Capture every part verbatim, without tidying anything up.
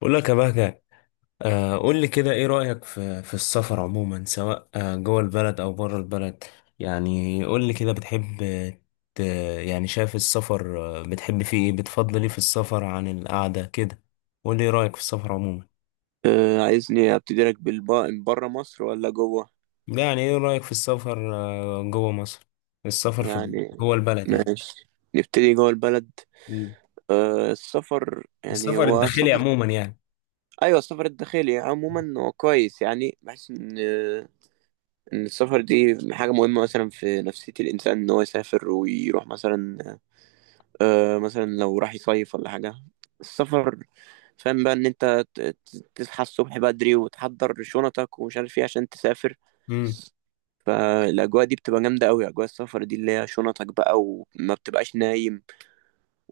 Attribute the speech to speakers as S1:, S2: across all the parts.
S1: بقول لك يا بهجة. آه، قول لي كده ايه رأيك في في السفر عموما، سواء آه، جوه البلد او بره البلد. يعني قول لي كده بتحب ت- يعني شايف السفر، آه، بتحب فيه ايه، بتفضل ايه في السفر عن القعدة كده؟ قول لي ايه رأيك في السفر عموما.
S2: آه، عايزني ابتدي لك بالب- بره مصر ولا جوه؟
S1: لا، يعني ايه رأيك في السفر آه، جوه مصر؟ السفر في
S2: يعني
S1: جوه البلد يعني.
S2: ماشي، نبتدي جوه البلد.
S1: مم.
S2: آه، السفر يعني
S1: السفر
S2: هو
S1: الداخلي
S2: سفر.
S1: عموما يعني.
S2: ايوه، السفر الداخلي عموما هو كويس، يعني بحس ان آه، ان السفر دي حاجه مهمه مثلا في نفسيه الانسان، ان هو يسافر ويروح مثلا. آه، مثلا لو راح يصيف ولا حاجه السفر. فاهم بقى ان انت ت- ت- تصحى الصبح بدري وتحضر شنطك ومش عارف ايه عشان تسافر.
S1: امم.
S2: فالاجواء دي بتبقى جامده قوي، اجواء السفر دي اللي هي شنطك بقى وما بتبقاش نايم،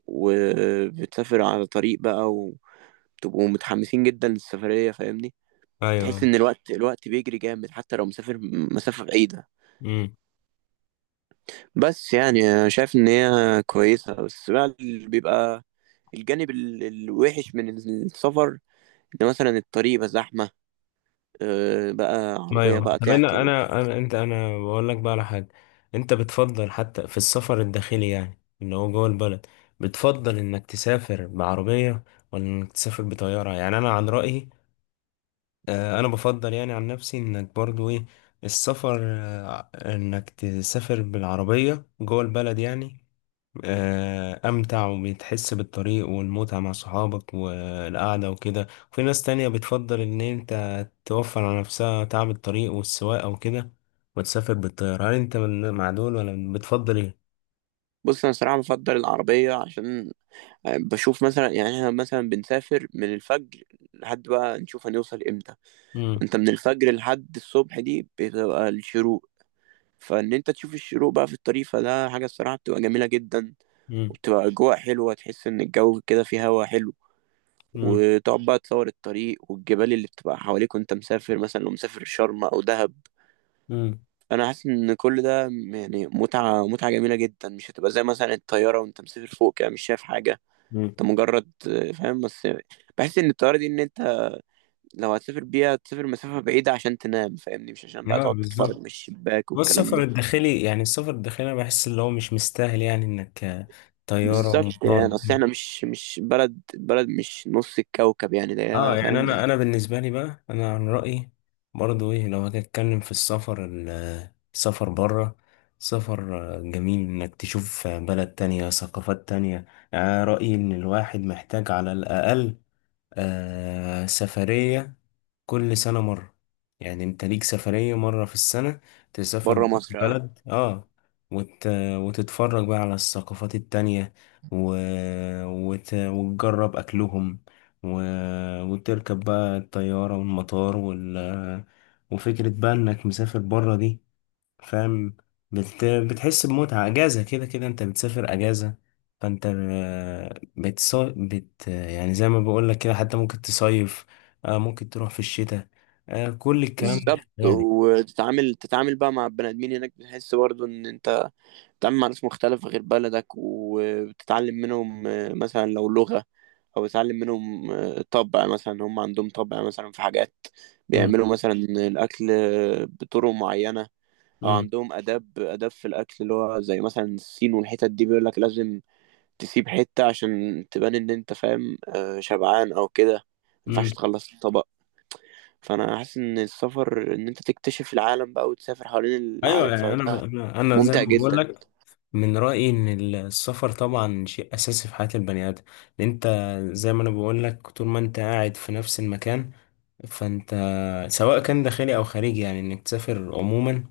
S2: وبتسافر على طريق بقى، وبتبقوا متحمسين جدا للسفريه فاهمني. تحس
S1: ايوه.
S2: ان الوقت الوقت بيجري جامد حتى لو مسافر مسافه بعيده. بس يعني أنا شايف ان هي كويسه، بس بقى اللي بيبقى الجانب ال- الوحش من السفر ان مثلا الطريق بقى زحمه، آه، بقى عربيه
S1: ايوه،
S2: بقى
S1: طب انا
S2: تعطل.
S1: انا أنا- انت انا بقول لك بقى على حاجه. انت بتفضل حتى في السفر الداخلي يعني اللي هو جوه البلد، بتفضل انك تسافر بعربيه ولا انك تسافر بطياره؟ يعني انا عن رايي، آه، انا بفضل يعني عن نفسي انك برضو ايه، السفر، آه، انك تسافر بالعربية جوه البلد يعني، آه، امتع وبتحس بالطريق والمتعة مع صحابك والقعدة وكده. وفي ناس تانية بتفضل ان انت توفر على نفسها تعب الطريق والسواقة وكده، وتسافر بالطيارة. هل انت من- مع دول ولا بتفضل ايه؟
S2: بص انا صراحه بفضل العربيه، عشان بشوف مثلا، يعني احنا مثلا بنسافر من الفجر لحد بقى نشوف هنوصل امتى.
S1: مم.
S2: انت من الفجر لحد الصبح دي بتبقى الشروق، فان انت تشوف الشروق بقى في الطريق، فده حاجة الصراحة بتبقى جميلة جدا.
S1: مم.
S2: وبتبقى اجواء حلوة، تحس ان الجو كده فيه هوا حلو،
S1: مم.
S2: وتقعد بقى تصور الطريق والجبال اللي بتبقى حواليك وانت مسافر، مثلا لو مسافر شرم او دهب.
S1: مم.
S2: انا حاسس ان كل ده يعني متعة، متعة جميلة جدا، مش هتبقى زي مثلا الطيارة وانت مسافر فوق كده مش شايف حاجة.
S1: مم.
S2: انت مجرد آه، فاهم بس. بحس ان الطياره دي ان انت لو هتسافر بيها تسافر مسافه بعيده عشان تنام فاهمني، مش عشان بقى
S1: لا
S2: تقعد تتفرج
S1: بالظبط،
S2: من الشباك
S1: هو
S2: والكلام
S1: السفر
S2: ده.
S1: الداخلي، يعني السفر الداخلي انا بحس اللي هو مش مستاهل يعني انك آه، طيارة
S2: بالظبط،
S1: ومطار.
S2: يعني اصل احنا مش مش بلد بلد، مش نص الكوكب يعني، ده
S1: اه،
S2: هي،
S1: يعني
S2: فاهم.
S1: انا انا بالنسبة لي بقى، انا عن رأيي برضو ايه، لو هاجي اتكلم في السفر ال- آه، السفر بره، سفر آه، جميل انك تشوف آه، بلد تانية، ثقافات تانية. يعني أنا رأيي ان الواحد محتاج على الاقل آه سفرية كل سنة مرة. يعني انت ليك سفرية مرة في السنة تسافر
S2: بره
S1: بره
S2: مصر اه.
S1: البلد، اه، وت... وتتفرج بقى على الثقافات التانية، و... وت... وتجرب أكلهم، و... وتركب بقى الطيارة والمطار وال... وفكرة بقى إنك مسافر بره دي، فاهم، بت... بتحس بمتعة أجازة. كده كده أنت بتسافر أجازة، فأنت بتص... بت... يعني زي ما بقولك كده، حتى ممكن تصيف، آه، ممكن تروح في الشتاء، آه، كل الكلام ده
S2: بالظبط،
S1: شغال.
S2: وتتعامل تتعامل بقى مع البني ادمين هناك، بتحس برضه ان انت بتتعامل مع ناس مختلفة غير بلدك، وبتتعلم منهم آه، مثلا لو لغة، أو بتتعلم منهم آه، طبع. مثلا هم عندهم طبع مثلا في حاجات،
S1: مم،
S2: بيعملوا مثلا الأكل آه، بطرق معينة. أو
S1: مم،
S2: عندهم آداب آداب في الأكل، اللي هو زي مثلا الصين والحتت دي بيقولك لازم تسيب حتة عشان تبان إن أنت فاهم آه، شبعان أو كده،
S1: مم.
S2: مينفعش تخلص الطبق. فأنا حاسس إن السفر، إن أنت تكتشف العالم بقى وتسافر حوالين
S1: أيوة،
S2: العالم،
S1: يعني
S2: فده
S1: أنا أنا أنا زي
S2: ممتع
S1: ما
S2: جدا.
S1: بقولك، من رأيي إن السفر طبعا شيء أساسي في حياة البني آدم، لأن أنت زي ما أنا بقولك، طول ما أنت قاعد في نفس المكان، فأنت سواء كان داخلي أو خارجي يعني إنك تسافر عموما،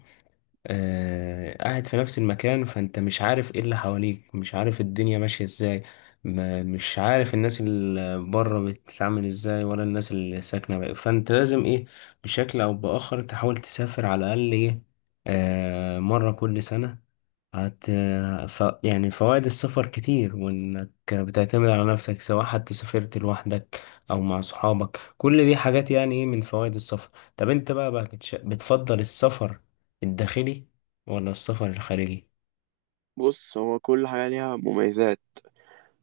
S1: آه، قاعد في نفس المكان، فانت مش عارف ايه اللي حواليك، مش عارف الدنيا ماشية ازاي، ما مش عارف الناس اللي بره بتتعامل ازاي، ولا الناس اللي ساكنة بقى. فانت لازم ايه، بشكل او باخر تحاول تسافر على الاقل ايه، آه مرة كل سنة. هت ف... يعني فوائد السفر كتير، وإنك بتعتمد على نفسك سواء حتى سافرت لوحدك أو مع صحابك، كل دي حاجات يعني إيه من فوائد السفر. طب أنت بقى، بقى بتش- بتفضل السفر الداخلي ولا السفر الخارجي؟
S2: بص، هو كل حاجة ليها مميزات.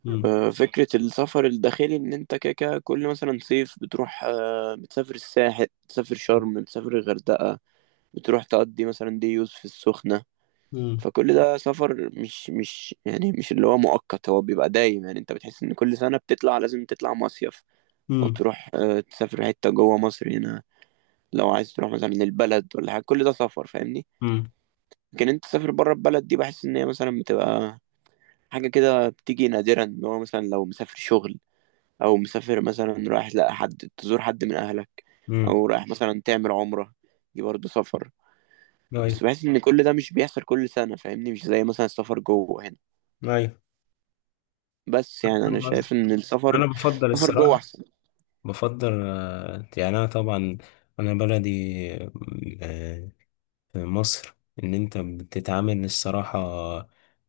S1: مم.
S2: آه، فكرة السفر الداخلي إن أنت كده كده كل مثلا صيف بتروح، آه، بتسافر الساحل، بتسافر شرم، بتسافر الغردقة، بتروح تقضي مثلا دي يوز في السخنة.
S1: مم.
S2: فكل ده سفر، مش مش يعني مش اللي هو مؤقت، هو بيبقى دايم. يعني أنت بتحس إن كل سنة بتطلع لازم تطلع مصيف، أو
S1: مم.
S2: تروح آه، تسافر حتة جوه مصر هنا، لو عايز تروح مثلا البلد ولا حاجة، كل ده سفر فاهمني.
S1: مم.
S2: لكن أنت تسافر بره البلد دي، بحس إن هي مثلا بتبقى حاجة كده بتيجي نادرا. ان هو مثلا لو مسافر شغل، او مسافر مثلا رايح لا حد تزور حد من اهلك،
S1: مم.
S2: او رايح مثلا تعمل عمرة، دي برضه سفر.
S1: أيوه.
S2: بس بحس ان كل ده مش بيحصل كل سنة فاهمني، مش زي مثلا السفر جوه هنا.
S1: أيوه.
S2: بس يعني انا
S1: فاهم قصدك.
S2: شايف ان السفر،
S1: أنا بفضل
S2: السفر جوه
S1: الصراحة،
S2: احسن.
S1: بفضل آه، يعني أنا طبعا أنا بلدي في مصر، ان انت بتتعامل الصراحة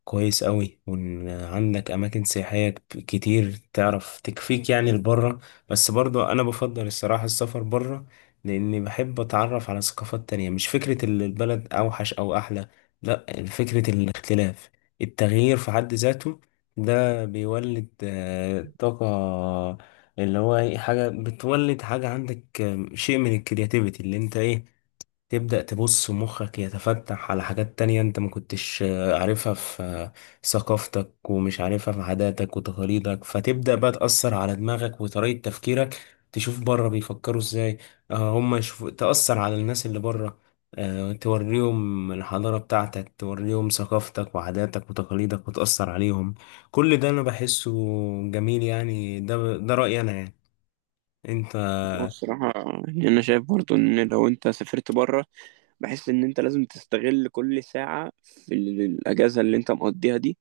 S1: كويس قوي، وان عندك اماكن سياحية ك- كتير تعرف تكفيك يعني لبره. بس برضو انا بفضل الصراحة السفر بره، لاني بحب اتعرف على ثقافات تانية. مش فكرة ال- البلد اوحش او احلى، لا، فكرة الاختلاف، التغيير في حد ذاته. ده بيولد آه، طاقة، اللي هو إيه، حاجة بتولد حاجة عندك، آه، شيء من الكرياتيفيتي، اللي انت ايه تبدأ تبص مخك يتفتح على حاجات تانية انت ما كنتش آه، عارفها في آه، ثقافتك، ومش عارفها في عاداتك وتقاليدك. فتبدأ بقى تأثر على دماغك وطريقة تفكيرك، تشوف بره بيفكروا ازاي، آه، هم يشوفوا، تأثر على الناس اللي بره، آه، توريهم الحضارة بتاعتك، توريهم ثقافتك وعاداتك وتقاليدك وتأثر عليهم. كل ده أنا بحسه جميل، يعني ده ده رأيي أنا يعني. أنت.
S2: والصراحة يعني انا شايف برضه ان لو انت سافرت بره، بحس ان انت لازم تستغل كل ساعة في ال- الاجازة اللي انت مقضيها دي،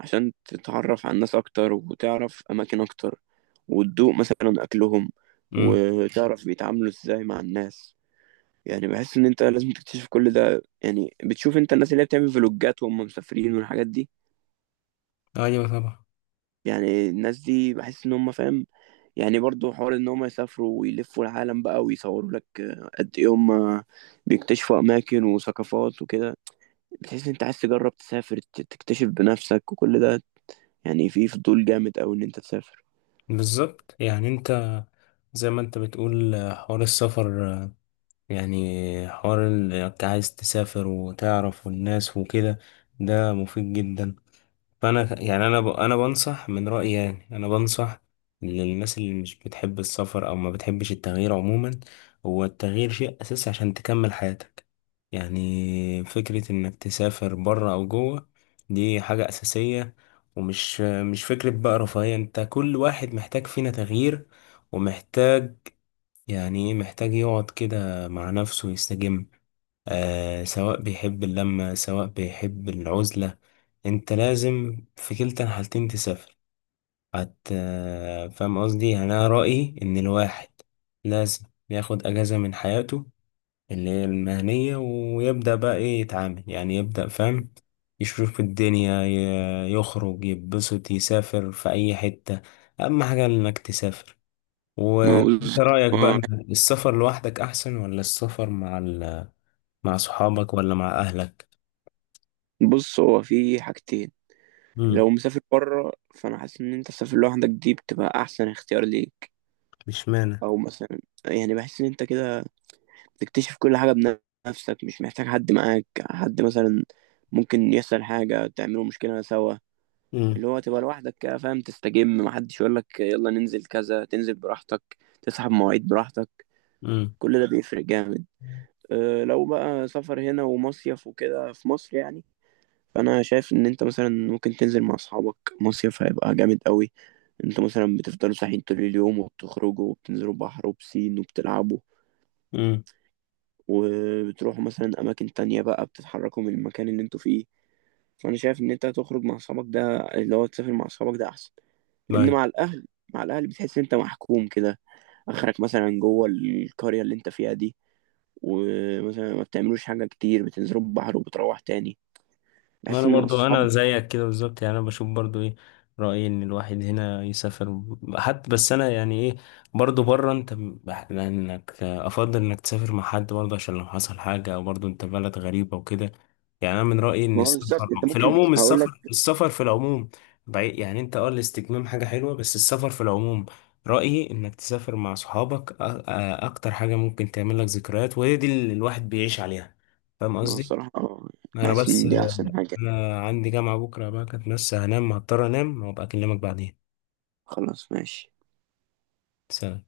S2: عشان تتعرف على الناس أكتر وتعرف أماكن أكتر وتدوق مثلا أكلهم
S1: مم.
S2: وتعرف بيتعاملوا إزاي مع الناس. يعني بحس إن أنت لازم تكتشف كل ده. يعني بتشوف أنت الناس اللي هي بتعمل فلوجات وهم مسافرين والحاجات دي،
S1: أيوة طبعا.
S2: يعني الناس دي بحس إن هم فاهم، يعني برضو حوار إن هم يسافروا ويلفوا العالم بقى ويصوروا لك قد إيه هم بيكتشفوا أماكن وثقافات وكده. بتحس إن أنت عايز تجرب تسافر ت- تكتشف بنفسك وكل ده، يعني في فضول جامد أوي إن أنت تسافر.
S1: بالظبط، يعني أنت زي ما انت بتقول آه، حوار السفر، آه، يعني حوار ال- انت عايز تسافر وتعرف والناس وكده، ده مفيد جدا. فانا يعني انا ب... انا بنصح، من رأيي يعني انا بنصح للناس اللي مش بتحب السفر او ما بتحبش التغيير عموما. هو التغيير شيء اساسي عشان تكمل حياتك، يعني فكرة انك تسافر بره او جوه دي حاجة اساسية، ومش مش فكرة بقى رفاهية. انت كل واحد محتاج فينا تغيير، ومحتاج يعني إيه، محتاج يقعد كده مع نفسه يستجم، آه سواء بيحب اللمة سواء بيحب العزلة. انت لازم في كلتا الحالتين تسافر. هت آه، فاهم قصدي، يعني انا رأيي ان الواحد لازم ياخد اجازة من حياته اللي هي المهنية، ويبدأ بقى ايه يتعامل، يعني يبدأ فاهم يشوف الدنيا، ي- يخرج يتبسط، يسافر في اي حتة. اهم حاجة انك تسافر.
S2: ما هو
S1: وانت
S2: بص
S1: رأيك بقى
S2: هو-
S1: إن السفر لوحدك احسن ولا السفر مع ال... مع صحابك ولا مع اهلك؟
S2: بص، هو في حاجتين. لو
S1: امم.
S2: مسافر بره، فانا حاسس ان انت تسافر لوحدك دي بتبقى احسن اختيار ليك.
S1: مش معنى.
S2: او مثلا، يعني بحس ان انت كده بتكتشف كل حاجه بنفسك، مش محتاج حد معاك، حد مثلا ممكن يحصل حاجه تعملوا مشكله سوا.
S1: امم.
S2: اللي هو تبقى لوحدك كده فاهم، تستجم، محدش يقول لك يلا ننزل كذا، تنزل براحتك، تسحب مواعيد براحتك.
S1: امم.
S2: كل ده بيفرق جامد. أه، لو بقى سفر هنا ومصيف وكده في مصر يعني، فانا شايف ان انت مثلا ممكن تنزل مع اصحابك مصيف، هيبقى جامد قوي. انتوا مثلا بتفضلوا صاحيين طول اليوم، وبتخرجوا وبتنزلوا بحر وبسين وبتلعبوا،
S1: امم.
S2: وبتروحوا مثلا اماكن تانية بقى، بتتحركوا من المكان اللي انتوا فيه. فانا شايف ان انت تخرج مع اصحابك ده، اللي هو تسافر مع اصحابك ده احسن. لان مع الاهل مع الاهل بتحس ان انت محكوم كده، اخرك مثلا جوه القريه اللي انت فيها دي، ومثلا ما بتعملوش حاجه كتير، بتنزلوا البحر وبتروح تاني.
S1: ما
S2: بحس
S1: انا
S2: ان مع
S1: برضو انا
S2: الصحاب.
S1: زيك كده بالظبط، يعني انا بشوف برضو ايه، رأيي ان الواحد هنا يسافر حتى. بس انا يعني ايه، برضو بره انت بح- لانك افضل انك تسافر مع حد برضو عشان لو حصل حاجة، او برضو انت بلد غريبة وكده. يعني انا من رأيي ان
S2: ما هو بالظبط،
S1: السفر
S2: انت
S1: في
S2: ممكن
S1: العموم،
S2: هقول لك.
S1: السفر السفر في العموم بعيد، يعني انت اه الاستجمام حاجة حلوة، بس السفر في العموم رأيي انك تسافر مع صحابك. أ- أ- اكتر حاجة ممكن تعمل لك ذكريات، وهي دي اللي الواحد بيعيش عليها. فاهم
S2: ما هو
S1: قصدي؟
S2: الصراحة آه،
S1: انا
S2: بحس
S1: بس،
S2: إن دي أحسن حاجة.
S1: انا عندي جامعة بكرة بقى كانت، بس هنام، هضطر انام وابقى اكلمك بعدين.
S2: خلاص، ماشي.
S1: سلام.